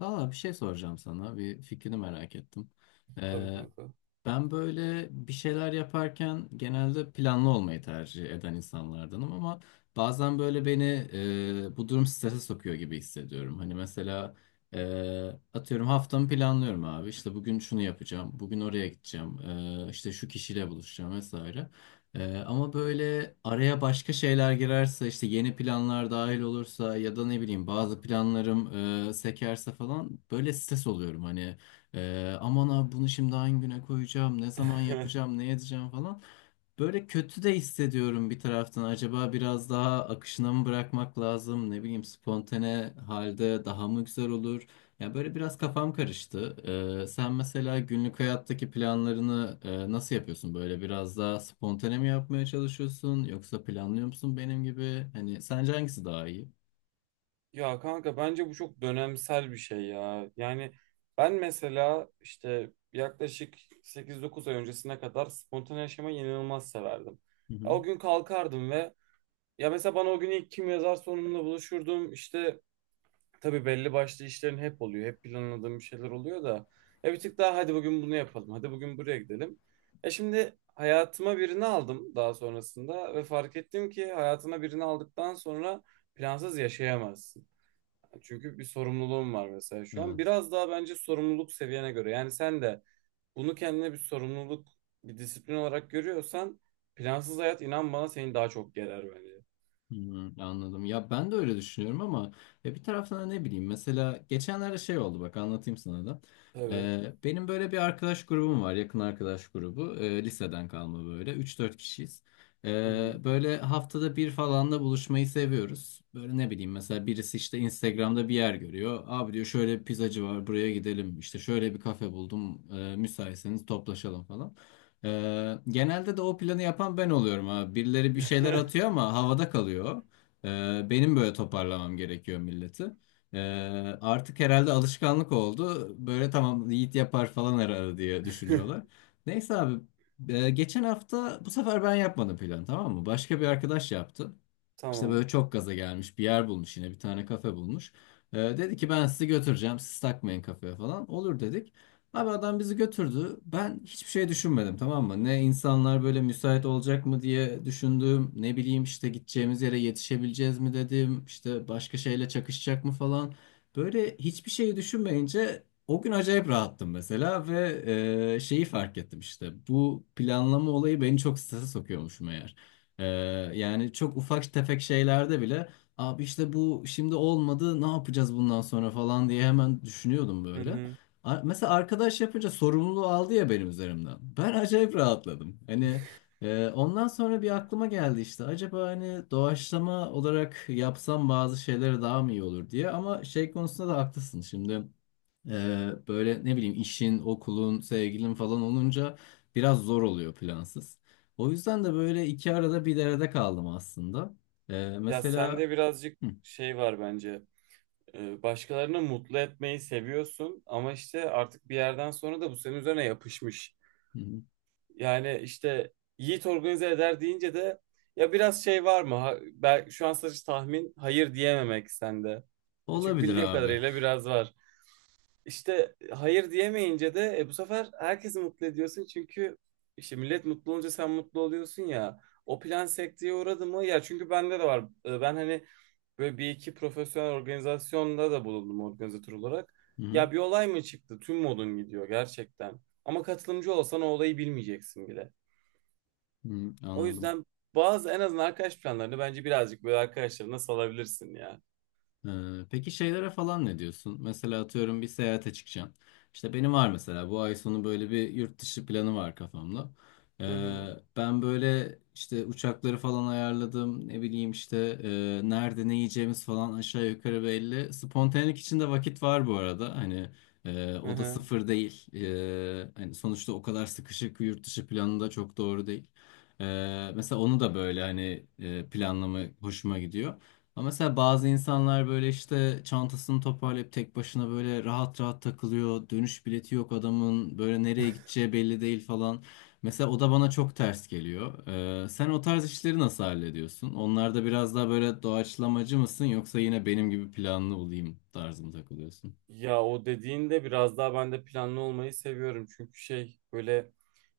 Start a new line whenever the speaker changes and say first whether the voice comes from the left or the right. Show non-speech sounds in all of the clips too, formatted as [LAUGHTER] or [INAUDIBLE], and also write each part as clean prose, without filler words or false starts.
left: Bir şey soracağım sana. Bir fikrini merak ettim.
right: Tabii
left: Ee,
right: kanka.
left: Ben böyle bir şeyler yaparken genelde planlı olmayı tercih eden insanlardanım ama bazen böyle beni bu durum strese sokuyor gibi hissediyorum. Hani mesela e, atıyorum haftamı planlıyorum abi. İşte bugün şunu yapacağım, bugün oraya gideceğim, işte şu kişiyle buluşacağım vesaire. Ama böyle araya başka şeyler girerse işte yeni planlar dahil olursa ya da ne bileyim bazı planlarım sekerse falan böyle stres oluyorum hani aman abi bunu şimdi hangi güne koyacağım, ne zaman
right: [LAUGHS]
left: yapacağım, ne edeceğim falan. Böyle kötü de hissediyorum bir taraftan. Acaba biraz daha akışına mı bırakmak lazım? Ne bileyim, spontane halde daha mı güzel olur? Ya böyle biraz kafam karıştı. Sen mesela günlük hayattaki planlarını nasıl yapıyorsun? Böyle biraz daha spontane mi yapmaya çalışıyorsun? Yoksa planlıyor musun benim gibi? Hani sence hangisi daha iyi?
right: Ya kanka bence bu çok dönemsel bir şey ya. Yani ben mesela işte yaklaşık 8-9 ay öncesine kadar spontane yaşamayı inanılmaz severdim.
left: Hı
right: Ya
left: hı.
right: o gün kalkardım ve ya mesela bana o gün ilk kim yazarsa onunla buluşurdum. İşte tabii belli başlı işlerin hep oluyor. Hep planladığım bir şeyler oluyor da. Ya bir tık daha hadi bugün bunu yapalım. Hadi bugün buraya gidelim. Ya şimdi hayatıma birini aldım daha sonrasında ve fark ettim ki hayatına birini aldıktan sonra plansız yaşayamazsın. Çünkü bir sorumluluğum var mesela şu an.
left: Evet.
right: Biraz daha bence sorumluluk seviyene göre. Yani sen de bunu kendine bir sorumluluk, bir disiplin olarak görüyorsan plansız hayat inan bana seni daha çok gerer bence.
left: Hmm, anladım. Ya ben de öyle düşünüyorum ama ya bir taraftan da ne bileyim, mesela geçenlerde şey oldu, bak anlatayım sana da.
right: Tabii.
left: Benim böyle bir arkadaş grubum var, yakın arkadaş grubu. Liseden kalma, böyle üç dört kişiyiz.
right: Hı hı.
left: Böyle haftada bir falan da buluşmayı seviyoruz. Böyle ne bileyim, mesela birisi işte Instagram'da bir yer görüyor. Abi diyor şöyle bir pizzacı var, buraya gidelim. İşte şöyle bir kafe buldum. Müsaitseniz toplaşalım falan. Genelde de o planı yapan ben oluyorum abi. Birileri bir şeyler atıyor ama havada kalıyor. Benim böyle toparlamam gerekiyor milleti. Ee, Artık herhalde alışkanlık oldu. Böyle tamam, Yiğit yapar falan herhalde diye düşünüyorlar.
right: [LAUGHS]
left: Neyse abi, geçen hafta bu sefer ben yapmadım plan, tamam mı? Başka bir arkadaş yaptı. İşte
right: Tamam.
left: böyle çok gaza gelmiş, bir yer bulmuş, yine bir tane kafe bulmuş. Dedi ki ben sizi götüreceğim, siz takmayın kafaya falan. Olur dedik. Abi adam bizi götürdü. Ben hiçbir şey düşünmedim, tamam mı? Ne insanlar böyle müsait olacak mı diye düşündüm. Ne bileyim işte gideceğimiz yere yetişebileceğiz mi dedim. İşte başka şeyle çakışacak mı falan. Böyle hiçbir şeyi düşünmeyince o gün acayip rahattım mesela ve şeyi fark ettim işte. Bu planlama olayı beni çok strese sokuyormuş meğer. Ee, Yani çok ufak tefek şeylerde bile abi işte bu şimdi olmadı, ne yapacağız bundan sonra falan diye hemen düşünüyordum
right: Hı
left: böyle.
right: hı.
left: Mesela arkadaş yapınca sorumluluğu aldı ya benim üzerimden. Ben acayip rahatladım. Hani ondan sonra bir aklıma geldi işte, acaba hani doğaçlama olarak yapsam bazı şeyleri daha mı iyi olur diye, ama şey konusunda da haklısın şimdi. Böyle ne bileyim, işin, okulun, sevgilin falan olunca biraz zor oluyor plansız. O yüzden de böyle iki arada bir derede kaldım aslında.
right: Ya
left: Mesela
right: sende birazcık
left: Hı,
right: şey var bence. Başkalarını mutlu etmeyi seviyorsun ama işte artık bir yerden sonra da bu senin üzerine yapışmış.
left: hı.
right: Yani işte Yiğit organize eder deyince de ya biraz şey var mı? Ben şu an sadece tahmin hayır diyememek sende. Çünkü
left: Olabilir
right: bildiğim
left: abi.
right: kadarıyla biraz var. İşte hayır diyemeyince de bu sefer herkesi mutlu ediyorsun çünkü işte millet mutlu olunca sen mutlu oluyorsun ya. O plan sekteye uğradı mı? Ya çünkü bende de var. Ben hani böyle bir iki profesyonel organizasyonda da bulundum organizatör olarak.
left: Hı,
right: Ya bir olay mı çıktı? Tüm modun gidiyor gerçekten. Ama katılımcı olsan o olayı bilmeyeceksin bile.
left: hı,
right: O
left: anladım.
right: yüzden bazı en azından arkadaş planlarını bence birazcık böyle arkadaşlarına salabilirsin ya.
left: Peki şeylere falan ne diyorsun? Mesela atıyorum bir seyahate çıkacağım. İşte benim var mesela bu ay sonu böyle bir yurt dışı planı var kafamda.
right: Hı
left: Ee,
right: hı.
left: Ben böyle işte uçakları falan ayarladım. Ne bileyim işte nerede ne yiyeceğimiz falan aşağı yukarı belli. Spontanelik içinde vakit var bu arada. Hani
right: Hı
left: o da
right: hı.
left: sıfır değil. Hani sonuçta o kadar sıkışık yurt dışı planı da çok doğru değil. Mesela onu da böyle hani planlama hoşuma gidiyor. Ama mesela bazı insanlar böyle işte çantasını toparlayıp tek başına böyle rahat rahat takılıyor. Dönüş bileti yok adamın. Böyle nereye gideceği belli değil falan. Mesela o da bana çok ters geliyor. Sen o tarz işleri nasıl hallediyorsun? Onlarda biraz daha böyle doğaçlamacı mısın, yoksa yine benim gibi planlı olayım tarzında takılıyorsun?
right: Ya o dediğinde biraz daha ben de planlı olmayı seviyorum. Çünkü şey böyle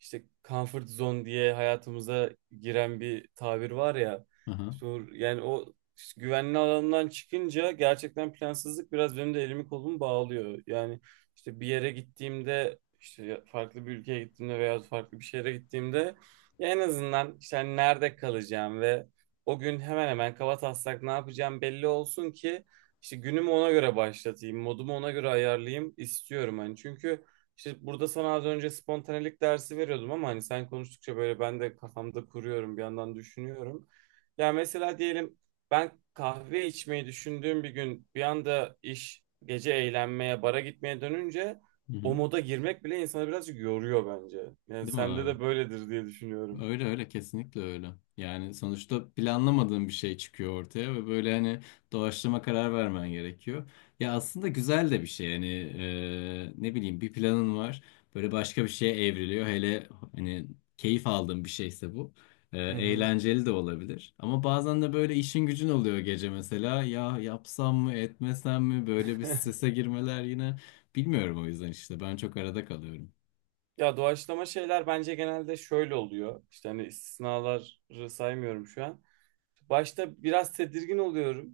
right: işte comfort zone diye hayatımıza giren bir tabir var ya.
left: Aha.
right: İşte yani o işte güvenli alandan çıkınca gerçekten plansızlık biraz benim de elimi kolumu bağlıyor. Yani işte bir yere gittiğimde işte farklı bir ülkeye gittiğimde veya farklı bir şehre gittiğimde ya en azından işte hani nerede kalacağım ve o gün hemen hemen kaba taslak ne yapacağım belli olsun ki işte günümü ona göre başlatayım, modumu ona göre ayarlayayım istiyorum hani. Çünkü işte burada sana az önce spontanelik dersi veriyordum ama hani sen konuştukça böyle ben de kafamda kuruyorum, bir yandan düşünüyorum. Ya mesela diyelim ben kahve içmeyi düşündüğüm bir gün bir anda iş gece eğlenmeye, bara gitmeye dönünce
left: Hı
right: o
left: hı.
right: moda girmek bile insanı birazcık yoruyor bence. Yani
left: Değil mi
right: sende
left: abi?
right: de böyledir diye düşünüyorum.
left: Öyle öyle, kesinlikle öyle. Yani sonuçta planlamadığın bir şey çıkıyor ortaya ve böyle hani doğaçlama karar vermen gerekiyor. Ya aslında güzel de bir şey hani, ne bileyim bir planın var, böyle başka bir şeye evriliyor. Hele hani keyif aldığın bir şeyse bu. E,
right: Hı hı.
left: eğlenceli de olabilir. Ama bazen de böyle işin gücün oluyor gece mesela, ya yapsam mı etmesem mi, böyle bir
right: [LAUGHS]
left: strese girmeler yine, bilmiyorum, o yüzden işte ben çok arada kalıyorum.
right: Ya doğaçlama şeyler bence genelde şöyle oluyor. İşte hani istisnaları saymıyorum şu an. Başta biraz tedirgin oluyorum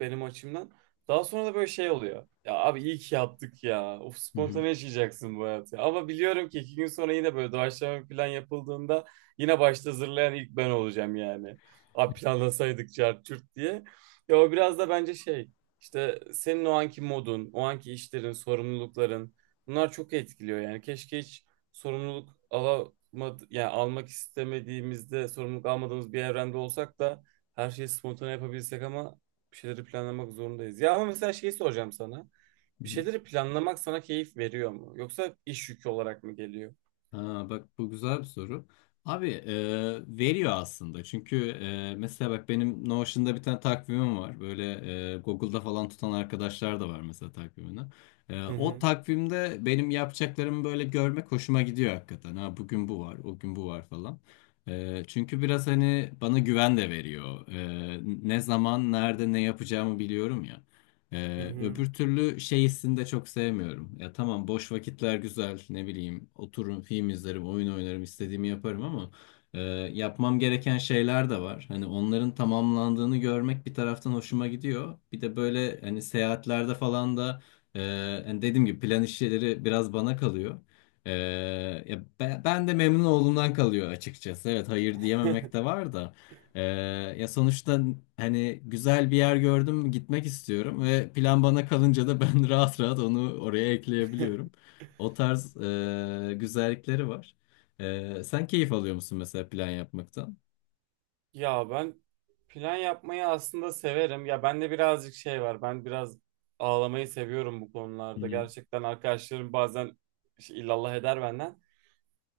right: benim açımdan. Daha sonra da böyle şey oluyor. Ya abi iyi ki yaptık ya. Of
left: Hı
right: spontane yaşayacaksın bu hayatı. Ama biliyorum ki iki gün sonra yine böyle doğaçlama bir plan yapıldığında yine başta hazırlayan ilk ben olacağım yani. Abi planlasaydık çarçurt çurt diye. Ya o biraz da bence şey işte senin o anki modun, o anki işlerin, sorumlulukların bunlar çok etkiliyor yani. Keşke hiç sorumluluk alamadı, yani almak istemediğimizde sorumluluk almadığımız bir evrende olsak da her şeyi spontane yapabilsek ama bir şeyleri planlamak zorundayız. Ya ama mesela şeyi soracağım sana. Bir
left: hı.
right: şeyleri planlamak sana keyif veriyor mu? Yoksa iş yükü olarak mı geliyor?
left: Ha, bak bu güzel bir soru. Abi veriyor aslında. Çünkü mesela bak benim Notion'da bir tane takvimim var. Böyle Google'da falan tutan arkadaşlar da var mesela takvimini. E,
right: Hı
left: o
right: hı.
left: takvimde benim yapacaklarımı böyle görmek hoşuma gidiyor hakikaten. Ha, bugün bu var, o gün bu var falan. E, çünkü biraz hani bana güven de veriyor. E, ne zaman, nerede, ne yapacağımı biliyorum ya.
right: Hı hı.
left: Öbür türlü şey hissini de çok sevmiyorum. Ya tamam, boş vakitler güzel, ne bileyim otururum, film izlerim, oyun oynarım, istediğimi yaparım, ama e, yapmam gereken şeyler de var. Hani onların tamamlandığını görmek bir taraftan hoşuma gidiyor. Bir de böyle hani seyahatlerde falan da hani dediğim gibi plan işleri biraz bana kalıyor. E, ben de memnun olduğumdan kalıyor açıkçası. Evet, hayır diyememek
right: [LAUGHS]
left: de var da. Ee, Ya sonuçta hani güzel bir yer gördüm, gitmek istiyorum ve plan bana kalınca da ben [LAUGHS] rahat rahat onu oraya ekleyebiliyorum. O tarz güzellikleri var. E, sen keyif alıyor musun mesela plan yapmaktan?
right: Ya ben plan yapmayı aslında severim. Ya bende birazcık şey var. Ben biraz ağlamayı seviyorum bu
left: Hı
right: konularda.
left: hı.
right: Gerçekten arkadaşlarım bazen şey, illallah eder benden.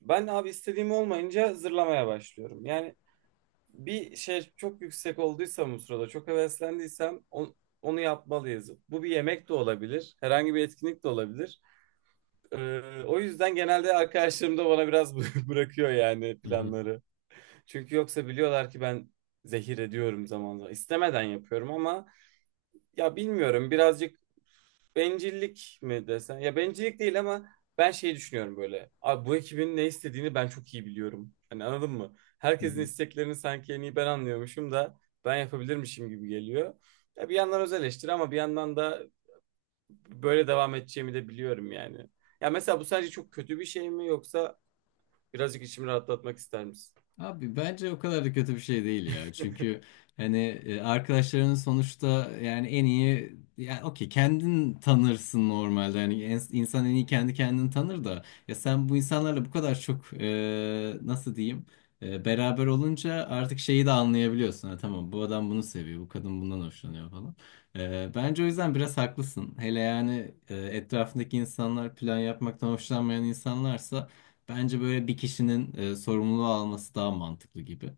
right: Ben abi istediğim olmayınca zırlamaya başlıyorum. Yani bir şey çok yüksek olduysam o sırada çok heveslendiysem onu yapmalıyız. Bu bir yemek de olabilir, herhangi bir etkinlik de olabilir. O yüzden genelde arkadaşlarım da bana biraz [LAUGHS] bırakıyor yani planları. Çünkü yoksa biliyorlar ki ben zehir ediyorum zaman zaman. İstemeden yapıyorum ama ya bilmiyorum birazcık bencillik mi desen? Ya bencillik değil ama ben şey düşünüyorum böyle. Abi bu ekibin ne istediğini ben çok iyi biliyorum. Hani anladın mı?
left: Hı
right: Herkesin
left: hı.
right: isteklerini sanki en iyi ben anlıyormuşum da ben yapabilirmişim gibi geliyor. Ya bir yandan öz eleştiri ama bir yandan da böyle devam edeceğimi de biliyorum yani. Ya mesela bu sadece çok kötü bir şey mi yoksa birazcık içimi rahatlatmak ister misin?
left: Abi bence o kadar da kötü bir şey değil ya. Çünkü hani arkadaşlarının sonuçta, yani en iyi, yani okey kendin tanırsın normalde. Hani insan en iyi kendi kendini tanır da, ya sen bu insanlarla bu kadar çok nasıl diyeyim, beraber olunca artık şeyi de anlayabiliyorsun. Ha, tamam bu adam bunu seviyor, bu kadın bundan hoşlanıyor falan. E, bence o yüzden biraz haklısın. Hele yani etrafındaki insanlar plan yapmaktan hoşlanmayan insanlarsa, bence böyle bir kişinin sorumluluğu alması daha mantıklı gibi.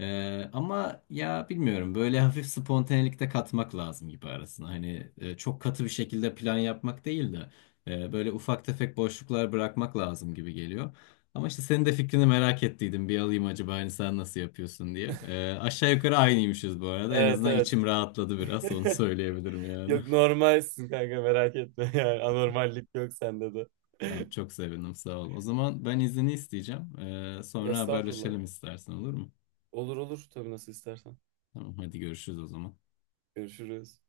left: E, ama ya bilmiyorum, böyle [LAUGHS] hafif spontanelik de katmak lazım gibi arasına. Hani çok katı bir şekilde plan yapmak değil de böyle ufak tefek boşluklar bırakmak lazım gibi geliyor. Ama işte senin de fikrini merak ettiydim. Bir alayım acaba hani sen nasıl yapıyorsun diye. E, aşağı yukarı aynıymışız bu arada. En
right: Evet
left: azından
right: evet.
left: içim rahatladı, biraz onu
right: [LAUGHS]
left: söyleyebilirim yani.
right: Yok
left: [LAUGHS]
right: normalsin kanka merak etme [LAUGHS] yani anormallik yok sende de.
left: Tamam, çok sevindim, sağ ol. O zaman ben izni isteyeceğim. E,
right: [LAUGHS]
left: sonra
right: Estağfurullah.
left: haberleşelim istersen, olur mu?
right: Olur olur tabii nasıl istersen.
left: Tamam, hadi görüşürüz o zaman.
right: Görüşürüz.